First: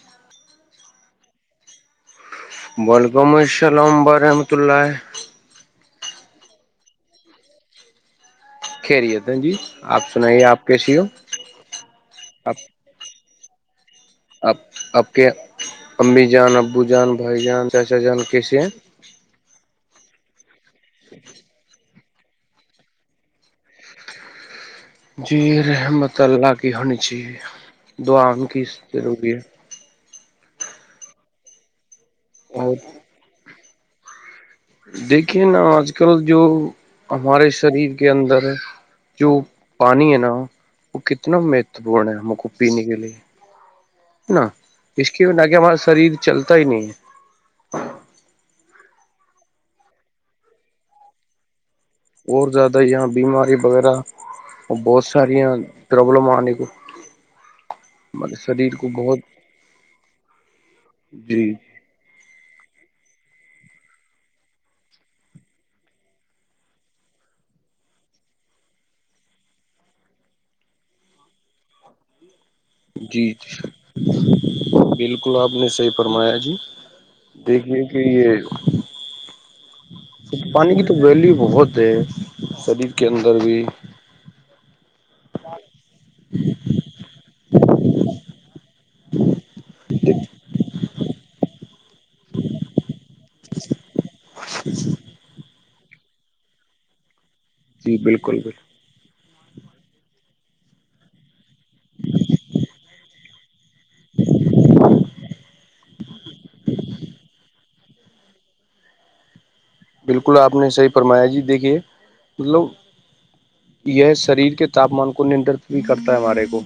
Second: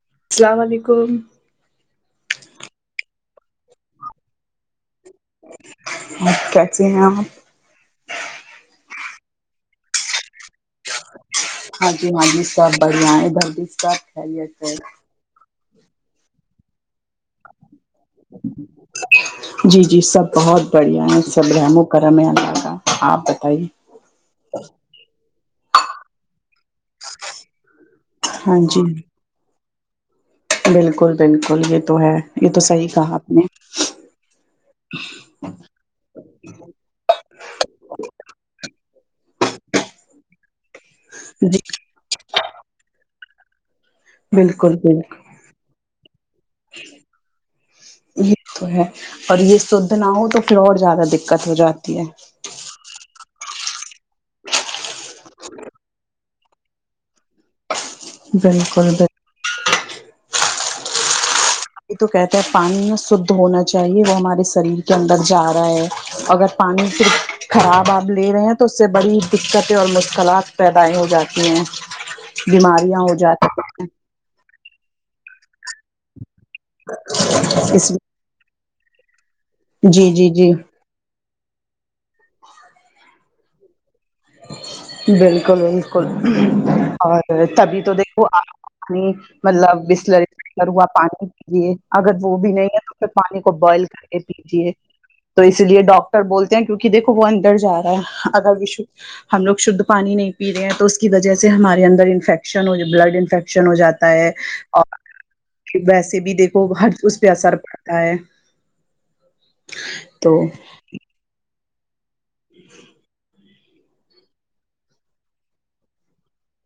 ہاں السلام علیکم وعلیکم السلام ورحمۃ اللہ ا کیس ہیں آپ خھیریت جی آپ سنائیے آپ کیسی ہو ہاں جی ہاں جی آپ سب بڑھیا ہے بھر بھی سب خیلیت آپ ہے آپ کے امی جان ابو جان بھائی جان چاچا جان کیسے جی جی سب بہت بڑھیا ہیں سب رحم و کرم اللہ کا آپ بتائیے جی رحمت اللہ کی ہونی چاہیے دعاں ہاں جی کیری ہے بالکل بالکل یہ تو ہے یہ تو اور صحیح کہا آپ نے دیکھیے نا آج کل جو ہمارے شریر کے اندر ہے جو پانی ہے نا وہ کتنا جی مہتوپورن ہے ہم کو پینے کے لیے نا بالکل اس کے بالکل نہ کہ ہمارا شریر چلتا ہی نہیں ہے یہ تو ہے اور یہ شدھ نہ ہو تو پھر اور زیادہ دقت ہو جاتی ہے اور زیادہ یہاں بیماری وغیرہ اور بہت ساری یہ پرابلم آنے کو ہمارے بالکل شریر کو بالکل بہت جی یہ تو کہتے ہیں پانی ن شھ ہونا چاہیے وہ ہمارے شریر کے اندر جا رہا ہے اگر پانی صرف خراب آپ لے رہے ہیں تو اس سے بڑی دقتیں اور مشکلات پیدائ ہو جاتی ہیں ج بیماریاں ہو جی جاتی ہیں جی بالکل آپ نے صحیح فرمایا جی دیکھ ل اس کہ یہ جی جی جی پانی کی تو ویلیو بہت ہے شریر کے اندر بھی بالکل بالکل اور تبھی تو دیکھوپ نہیں مطلب بسلری جی تروا پانی کے لیے اگر وہ بھی نہیں ہے تو پھر پانی کو بوائل کر ے تو اس لیے ڈاکٹر بولتے ہیں کیونکہ دیکھو وہ اندر جا رہا ہے بالکل اگر بالکل وشو ہم لوگ شدھ پانی نہیں پی رہے ہیں تو اس کی وجہ سے ہمارے اندر انفیکشن ہو بلڈ انفیکشن شن ہو جاتا ہے اور ویسے بھی دیکھو ہر اس پہ اثر پڑتا ہے بالکل تو آپ نے صحیح فرمایا جی دیکھیے مطلب یہ شریر کے تاپمان کو نندرت بھی کرتا ہے ہمارے کو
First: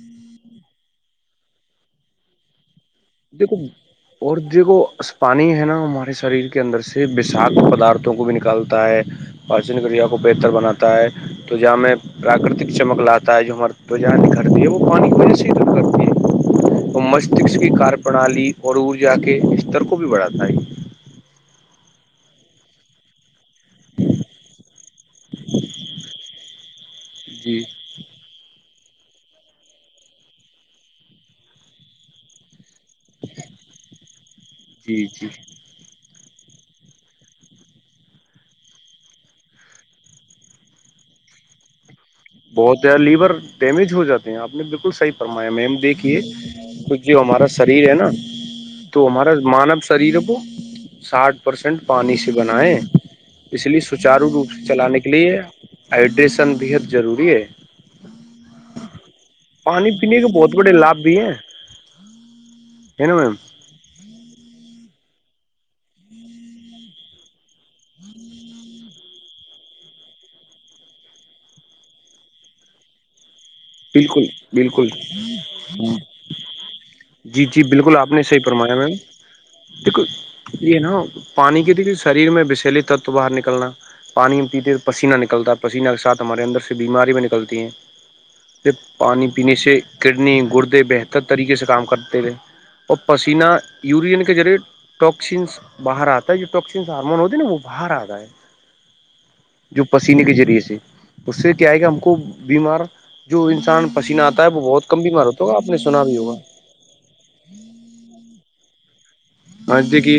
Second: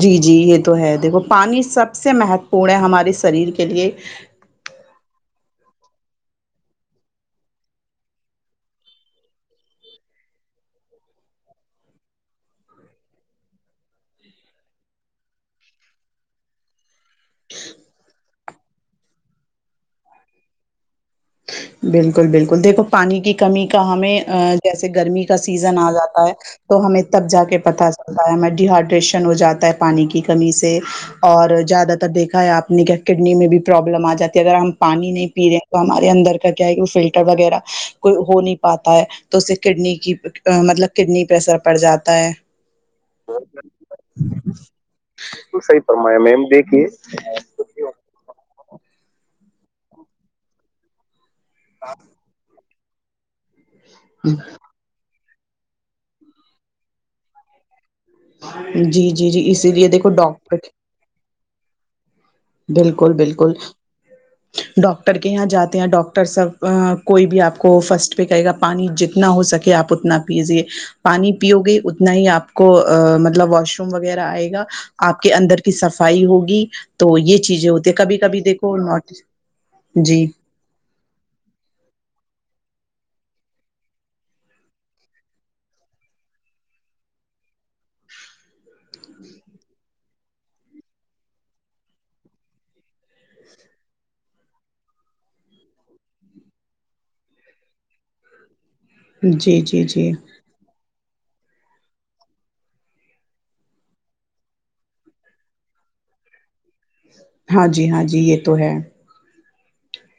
جی جی یہ تو ہے دیکھو پانی سب سے مہتوپورن ہے ہمارے شریر دیکھو کے لیے اور دیکھو پانی ہے نا ہمارے شریر کے اندر سے بساک پدارتھوں کو بھی نکالتا ہے پراچن کریا کو بہتر بناتا ہے تو جہاں میں پراکرتک چمک لاتا ہے جو ہمار تو جہاں نکھرتی ہے وہ پانی وجہ سے ہیٹ کرتی ہے اور مستشک کی کار پرنالی اور ع جا کے بتر کو بھی بڑھاتا ہے بالکل بالکل دیکھو پانی کی کمی کا ہمیں جیسے گرمی کا سیزن آ جاتا ہے تو ہمیں تب جا کے جی پتا تا ہے ہمیں ڈیہائیڈریشن ہو جاتا ہے پانی کی کمی سے اور زیادہ تر دیکھا ہے آپ نے کیا کڈنی میں بھی پرابلم آ جاتی ہے اگر ہم جی پانی جی نہیں پی رہے ہیں تو ہمار اندر کا کیا ہے کہ وہ فلٹر وغیرہ کوئی ہو نہیں پاتا ہے تو اسے کڈنی کی مطلب کڈنی پریسر پڑ جاتا ہے بہت لیور ڈیمیج ہو جاتے ہیں آپ نے بالکل صحیح فرمایا بالکل میم صحیح فرمایا دیکھیے میم دیکھیے جی ہمارا شریر ہے نا تو ہمارا مانو شریر کو ساٹھ پرسینٹ پانی سے بنیں اس لیے سچارو روپ سے چلانے کے لئے ہائڈریشن بحد ضروری ہے جی جی جی اسی لیے پانی دیکھو پینے کے بہت ڈاکٹر بڑے لابھ بھی ہیں بالکل بالکل ہم ڈاکٹر کے یہاں جاتے ہیں ڈاکٹر سب کوئی بھی آپ کو فرسٹ پہ کہے گا پانی جتنا ہو سکے آپ انا اتنا پیجے پانی پیو گے اتنا ہی آپ کو مطلب واش ر وغیرہ بالکل آئے گا بالکل آپ کے اندر کی صفائی ہوگی تو یہ جی جی چیزیں ہوتی ہے بالکل آپ کبھی نے صحیح کبھی فرمایا دیکھو میم نوٹ بالکل جی یہ نا پانی کی ت شریر میں بسلیے تتو باہر نکلنا پانی ہم پیتے تو پسینہ نکلتا ہے پسینہ کے ساتھ ہمارے اندر سے بیمارییا بھی نکلتی ہیں پھر پانی پینے سے کڈنی گردے بہتر طریقے سے کام کرتے تھے اور پسینہ یورین کے ذریعے ٹوکسینس باہر آتا ہے جو ٹاکسینس ہارمون ہوتی ہے نا وہ باہر آتا ہے جی جی جو جی پسینے کے ذریعے سے اس سے کیا ہے کہ ہم کو بیمار جو انسان پسینہ آتا ہے وہ بہت کم بیمار ہوتا ہوگا آپ نے سنا بھی ہوگا ہاں جی ہاں جی یہ تو ہے ہج د کی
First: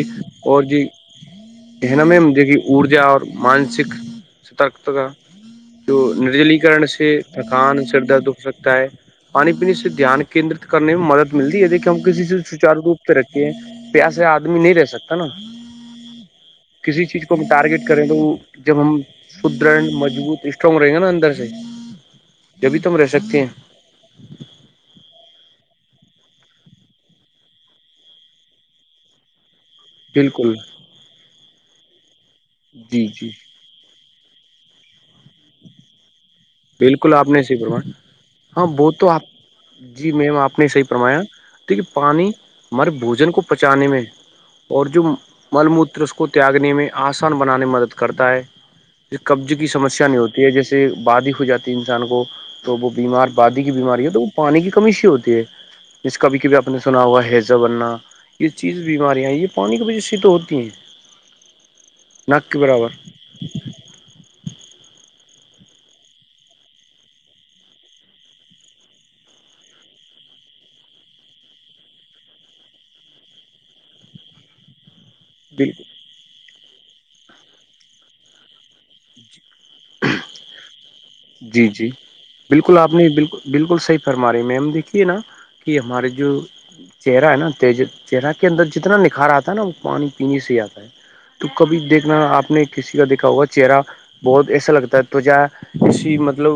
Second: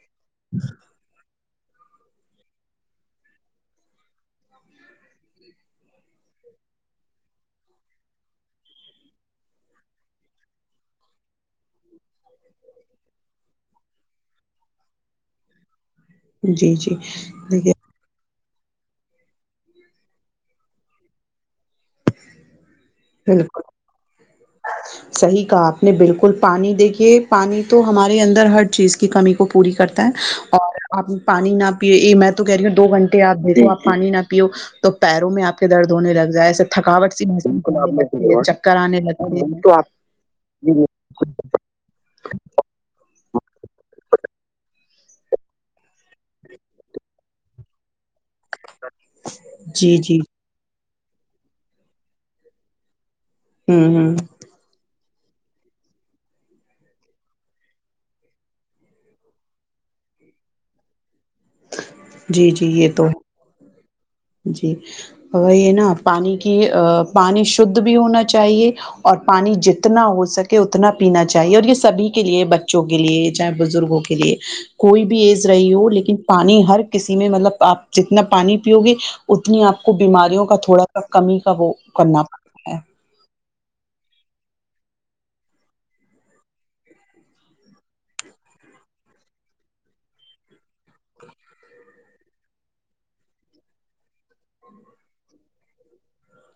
اور جی ا میں جو کہ ارجا اور مانسک سترک کا جو نرجلیکرن سے تھکان سر درد ہو سکتا ہے پانی پینے سے دھیان کیندرت کرنے میں مدد ملتی ہے دیک کہ ہم کسی سے سچارو روپ سے رکھے ہیں پس آدمی نہیں رہ سکتا نا جی جی کسی چیز کو بھی دیکھیے ٹارگیٹ کریں تو وہ جب ہم سدر مضبوط اسٹرگ رہیں گے نا اندر سے جبھی ت ہم رہ سکتے ہیں بالکل صحیح کہا آپ نے بالکل پانی دیکھیے پانی تو ہمارے اندر ہر چیز کی کمی کو پوری کرتا بالکل اور آپ پانی نہ پی میں تو کہہ رہی ہوں دو جی گھنٹے جی آپ د آپ پانی نہ پیو تو پیروں میں آپ کے درد ہونے لگ جائے ایسے تھکاوٹ بالکل سی آپ نے صحیح موسم فرمایا ہاں چکر وہ آنے ل تو آپ جی میم آپ نے جی صحیح جی فرمایا دیکھیے پانی ہمر بوجن کو پچانے میں اور جو مل موتر اس کو تیاگنے میں آسان بنانے میں مدد کرتا ہے قبضے کی جی سمسیا نہیں جی ہوتی ہے جیسے باد ہو جاتی انسان کو تو وہ بیمار بادی کی ہوں بیماری ہے ہ تو وہ پانی کی کمی سی ہوتی ہے جس کبھی کبھی آپ نے سنا ہوا ہیزہ بننا یہ چیز بیماریاں ہیں یہ پانی کی وجہ سے تو ہوتی ہیں جی ناک کے جی یہ برابر تو جی یہ نا پانی کی پانی شھ بھی ہونا چاہیے اور پانی جتنا ہو سکے اتنا پینا چاہیے اور یہ سبھی کے لیے بچوں کے لیے چاہے بزرگوں کے لیے کوئی بھی ایز رہی بالکل ہو لیکن پانی ہر کسی میں مطلب آپ جتنا پانی پیو گے اتنی آپ کو بیماریوں کا تھوڑا سا کمی کا جی وہ جی کرنا پڑتا بالکل ہے آپ نے بالکل بالکل صحیح فرماے میم دیکھیے نا کہ ہمارے جو چہرہ ہے نا تی چہرہ کے اندر جتنا نکھار آتا ہے نا وہ پانی پینے سے ہی آتا ہے تو کبھی دیکھنا آپ نے کسی کا دیکھا ہوا چہرہ بہت ایسا لگتا ہے توجا اسسی مطلب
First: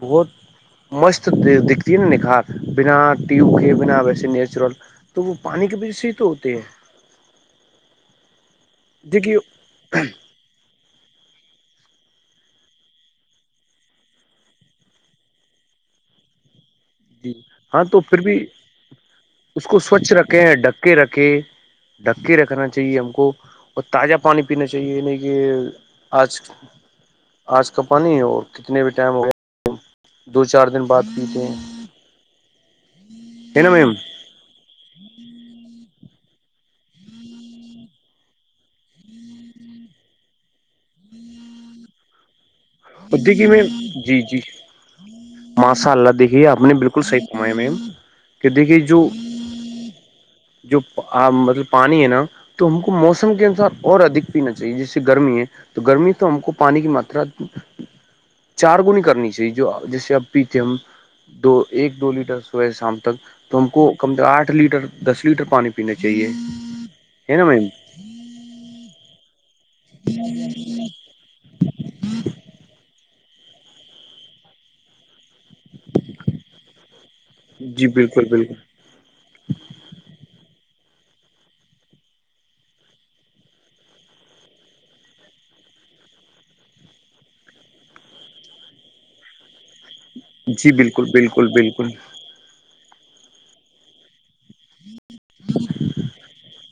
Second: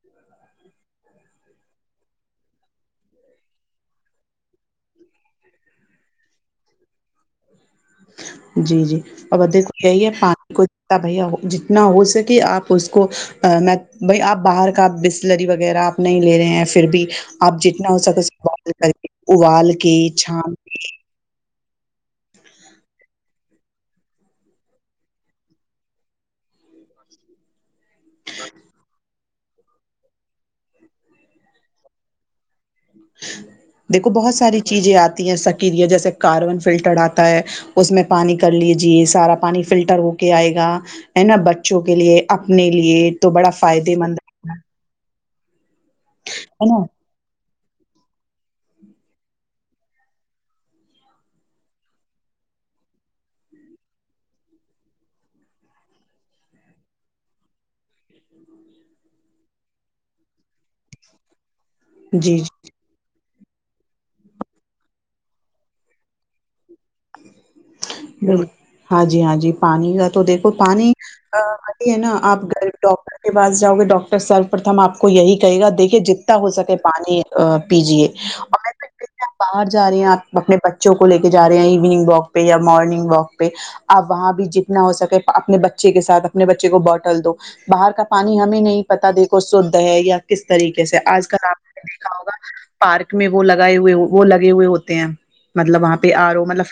بہت مست دکھتی ہے نا نکھار بنا ٹیو کے بنا ویسے نیچرل تو وہ پانی کے بیچ سے ہی تو ہوتے ہیں جی جی ا دیکھیے ادے کو ہے ہی ہے پانی کوئی بھیا جتنا ہو سکے آپ اس کو میں بھ آپ باہر کا بسلری وغیرہ نہیں لے رہے ہیں پھر بھی جی آپ ہاں جتنا ہو تو سکے پھر بھی اسنبال کر کے ابال کے چھان ر کے رکھے ڈھکی رکھنا چاہیے ہم کو اور تازہ پانی پینا چاہیے نہیں کہ آج [inaudible] [inaudible] آج کا پانی اور کتنے بھی ٹائم ہو گیا دو چار دن بعد پیتے ہیں ہے نا میم دیکھو بہت ساری چیزیں آتی ہیں سکیریا جیسے کاربن فلٹرڈ آتا ہے اس میں پانی کر لیجے سارا پانی فلٹر ہو کے آئے گا ہے نا بچوں کے لیے اپنے لیے اور تو دیکھیے بڑا میم فائدے مند جی جی ہے ماشاء اللہ دیکھیے آپ نے نا بالکل صحیح کمایا میںیم کہ دیکھیے جو جو مطلب پانی ہے نا تو ہم کو موسم کے انسار اور ادک پینا چاہیے جیسے گرمی ہے تو گرمی سے ہم کو پانی کی ماترا چار گنی کرنی چاہیے جو جیسے اب پیٹی ایم دو ایک دو جی لیٹر جی سوئے شام تک تو ہم کو کم سے آٹھ لیٹر دس لیٹر پانی پینے چاہیے ہے نا میم ب ہاں جی ہاں جی پانی کا تو دیکھو پانی بی ہے نا آپ گھر ڈاکٹر کے پاس جاؤ گے ڈاکٹر صرب پرتم آپ کو یہی کہے گا دیکھیے جتنا ہو سکے پانی جی پیجیے بالکل بالکل اور آپ باہر جا رہی ہیں آپ اپنے بچوں کو لے کے جا رہے ہیں ایوننگ واک پہ یا مارننگ واک پہ آپ وہاں بھی جتنا ہو سکے اپنے بچے کے ساتھ اپنے بچے کو بوٹل دو باہر کا پانی ہمیں نہیں پتا دیکھو شھ ہے یا کس جی طریقے سے بالکل آج کل بالکل آپ نے بالکل دیکھا ہوگا پارک میں وہ لگائے ہوئے وہ لگے ہوئے ہوتے ہیں مطلب وہاں پہ آرو مطلب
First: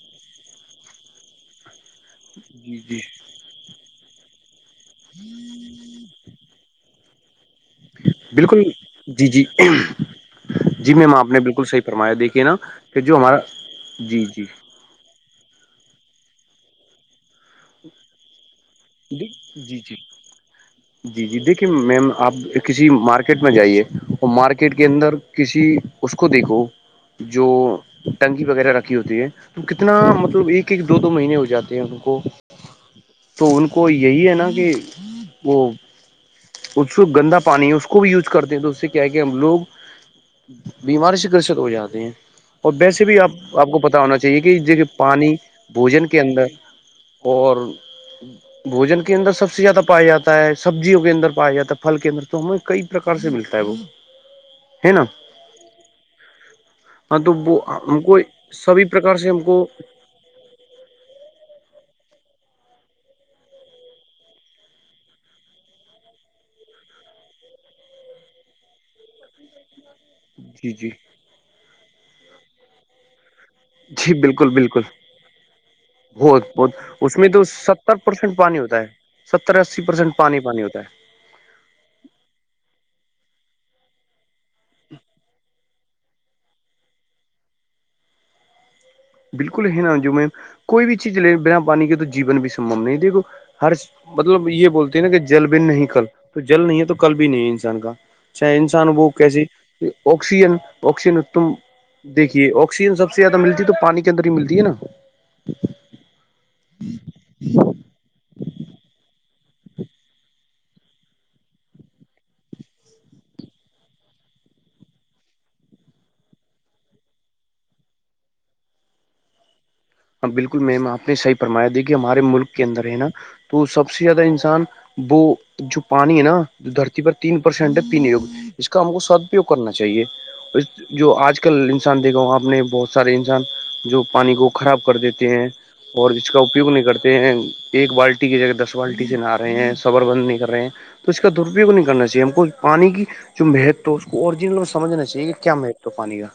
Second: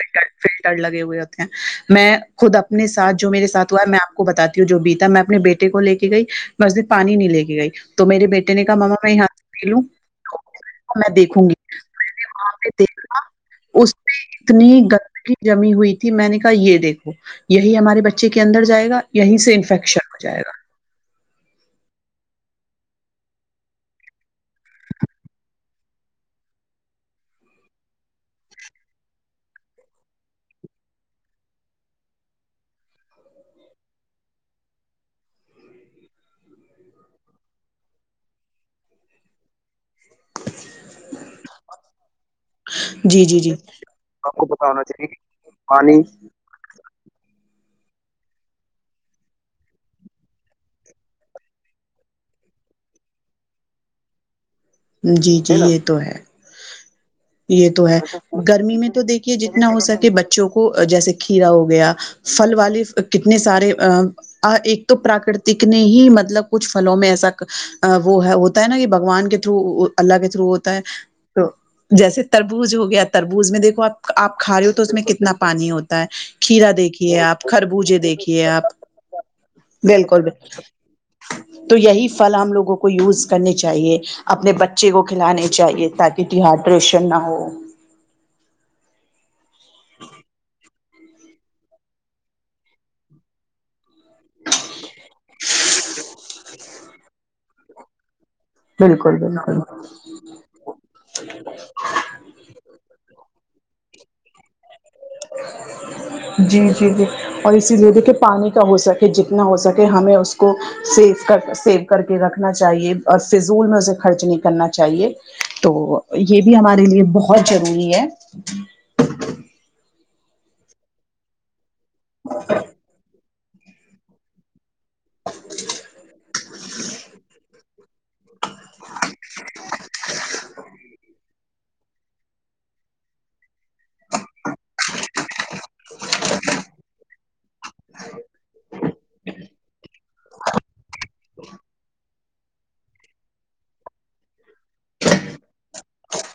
فلٹر لگے ہوئے ہوتے ہیں میں خود جی اپنے جی سھ جو میرے سات ہوا ہے میں آپ کو بتاتی ہوں جو بی میں اپنے بیٹے کو لے کے گئی مسجد پانی نہیں لے کے گئی تو میرے بیٹے بالکل نے کہا ماما میں یہاں جی جی سے پی لوں جی میں میم آپ نے دیکھوں گی بالکل صحیح فرمایا دیکھیے وہاں نا پہ کہ جو دیکھا ہمارا اس میں جی جی اتنی گندگی جمی ہوئی تھی میں نے کہا یہ دیکھو یہی ہمارے بچے کے اندر جائے گا جی یہیں سے جی انفیکشن ہو جائے گا جی جی دیکھیے میم آپ کسی مارکیٹ میں جائیے اور مارکیٹ کے اندر کسی اس کو دیکھو جو ٹنکی وغیرہ رکھی ہوتی ہے تو کتنا مطلب ایک ایک دو دو مہینے ہو جاتے ہیں ان کو تو ان کو یہی ہے نا کہ وہ اس کو گندا پانی ہے اس کو بھی یوز کرتے ہیں تو اس سے کیا ہے کہ ہم لوگ بیماری سے گرست ہو جاتے ہیں اور ویسے بھی جی آپ جی جی آپ کو پت ہونا آپ چاہیے کو کہ پتا ہونا د چاہیے کہ پانی پانی بوجن کے اندر اور بوجن کے اندر سب سے زیادہ پایا جا ہے سبزیوں کے اندر پایا جات ہےھل کے اندر تو ہمیں کئی پرکار سے ملتا ہے وہ ہے نا جی جی یہ تو ہے ہاں تو وہ یہ تو ہے ہم کو گرمی سبھی میں تو پرکار سے دیکھیے ہم کو جتنا ہو سکے بچ بچوں کو جیسے کھیرا ہو گیا پھل والے کتنے سارے ا ایک تو پراکرتک نے ہی مطلب کچھ فھلوں میں ایسا وہ ہے ہوتا ہے نا کہ بگوان کے تھرو اللہ کے تھرو جی ہوتا ہے جی تو جیسے تربوز ہو گیا تربوز میں دیکھو آپ جی آپ بالکل کھا رہے ہو بالکل تو اس میں کتنا پانی ہوتا ہے بہت کھیرا بہت اس دیکھیے میں تو آپ ستر خربوجے پرسینٹ دیکھیے پانی آپ ہوتا ہے ستر اسی پرسینٹ بالکل پانی بالکل پانی ہوتا ہے تو یہی فل ہم لوگوں کو یوز کرنے چاہیے اپنے بچے کو کھلانے چاہیے تاکہ ڈیہائیڈریشن نہ ہو بالکل ہے نا جو میں کوئی بھی چیز لے بنا پانی کے تو جیون بھی سمبم نہیں دیکھو ہر مطلب یہ بولتی ہیں نا کہ جل بھی نہیں کل تو جل نہیں ہے تو کل بھی نہیں ہے انسان کا چاہے انسان بو بالکل کیاسی بالکل آکسیجن آکسیجن اتم دیکھیے آکسیجن سب سے زیادہ ملتی تو پانی جندری ملتی ہے نا جی جی جی اور اسی لیے دیکھے پانی کا ہو سکتا کہ جتنا ہو سکے ہمیں اس کو سیف کر سیو کر کے رکھنا چاہیے اور فضول میں اسے خرچ نہیں کرنا چاہیے تو یہ بھی ہمارے لیے بہت ضروری ہے ہاں بالکل میم آپ نے صحیح فرمایا دی کہ ہمارے ملک کے اندر ہے نا تو سب سے زیادہ انسان وہ جو پانی ہے نا دھرتی پر تین پرسینٹ پینے ہوگ اس کا ہم کو سدپیو کرنا چاہیے اس جو آج کل انسان دیکھا ہو آپ نے بہت سارے انسان جو پانی کو خراب کر دیتے ہیں اور جس کا اپیوگ نہیں کرتے ہیں ایک بالٹی کی جگہ دس بالٹی سے نہ رہے ہیں صبر بند نہیں کر رہے ہیں تو اس کا درپیوگ نہیں کرنا چاہیے ہم کو پانی کی جو مہتو ہے اس کو اوریجنل میں سمجنا چاہے کہ کیا مہتو ہے پانی کا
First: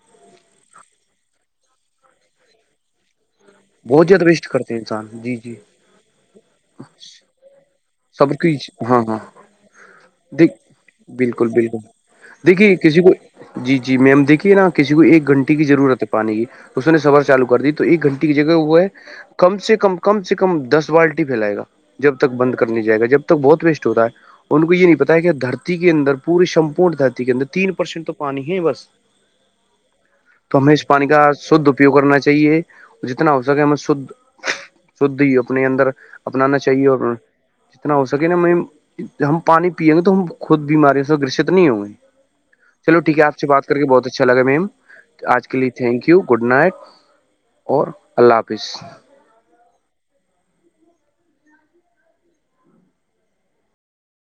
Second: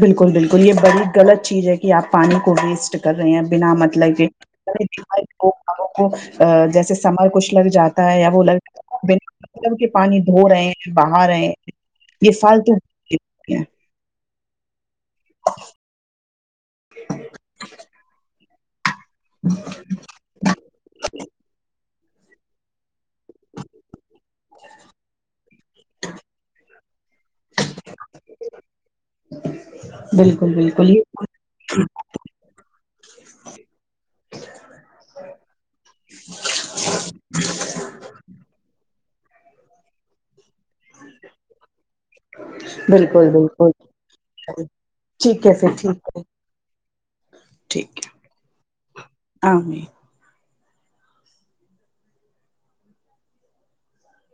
بالکل بالکل یہ بڑی غلط چیز ہے کہ آپ پانی کو ویسٹ کر رہے ہیں بنا بہت مطلب زیادہ یہ ویسٹ کرتے ہیں انسان جی لوگ جی لوں کو جیسے سمر کچھ لگ جاتا یا سب وہ کی لگ ہاں رہ ہاں بنا مطلب کہ پانی دھو دیک رہے ہیں بہا رہے بالکل ہیں بالکل [unintelligible] یہ فالتو [unintelligible] ی میم دیکھیے نا کسی کو ایک گھنٹے کی ضرورت ہے پانی کی اس نے سفر چالو کر دی تو ایک گھنٹے [unintelligible] جگہ ہو ہے کم سے کم [unintelligible] کم سے کم دس بالٹی پھیلائے گا جب تک بند کر نہیں جائے گا جب تک بہت ویسٹ ہوتاا ہے [unintelligible] ان کو یہ نہیں پتا ہے کہ دھرتی کے اندر پوری سمپورن دھرتی کے اندر تین پرسینٹ تو پانی ہے بس بالکل تو ہمیں اس بالکل یہ پانی کا شھ اپیوگ کرنا چاہیے [unintelligible] جتنا ہو سکے ہم شھ شھ ہی اپنے اندر اپنانا چاہیے اور اتنا ہو سکے نا ہم پانی پییں گے تو ہم خود بیماریوں سے گرست نہیں ہوں گے [unintelligible] چلو ٹھیک ہے بالکل آپ سے بات کر کے بالکل بہت اچھا لگا میم ٹھیک آج ہے کے لیے پھر ٹھیک تھینک یو ہے گڈ نائٹ اور اللہ حافظ ہ [inaudible]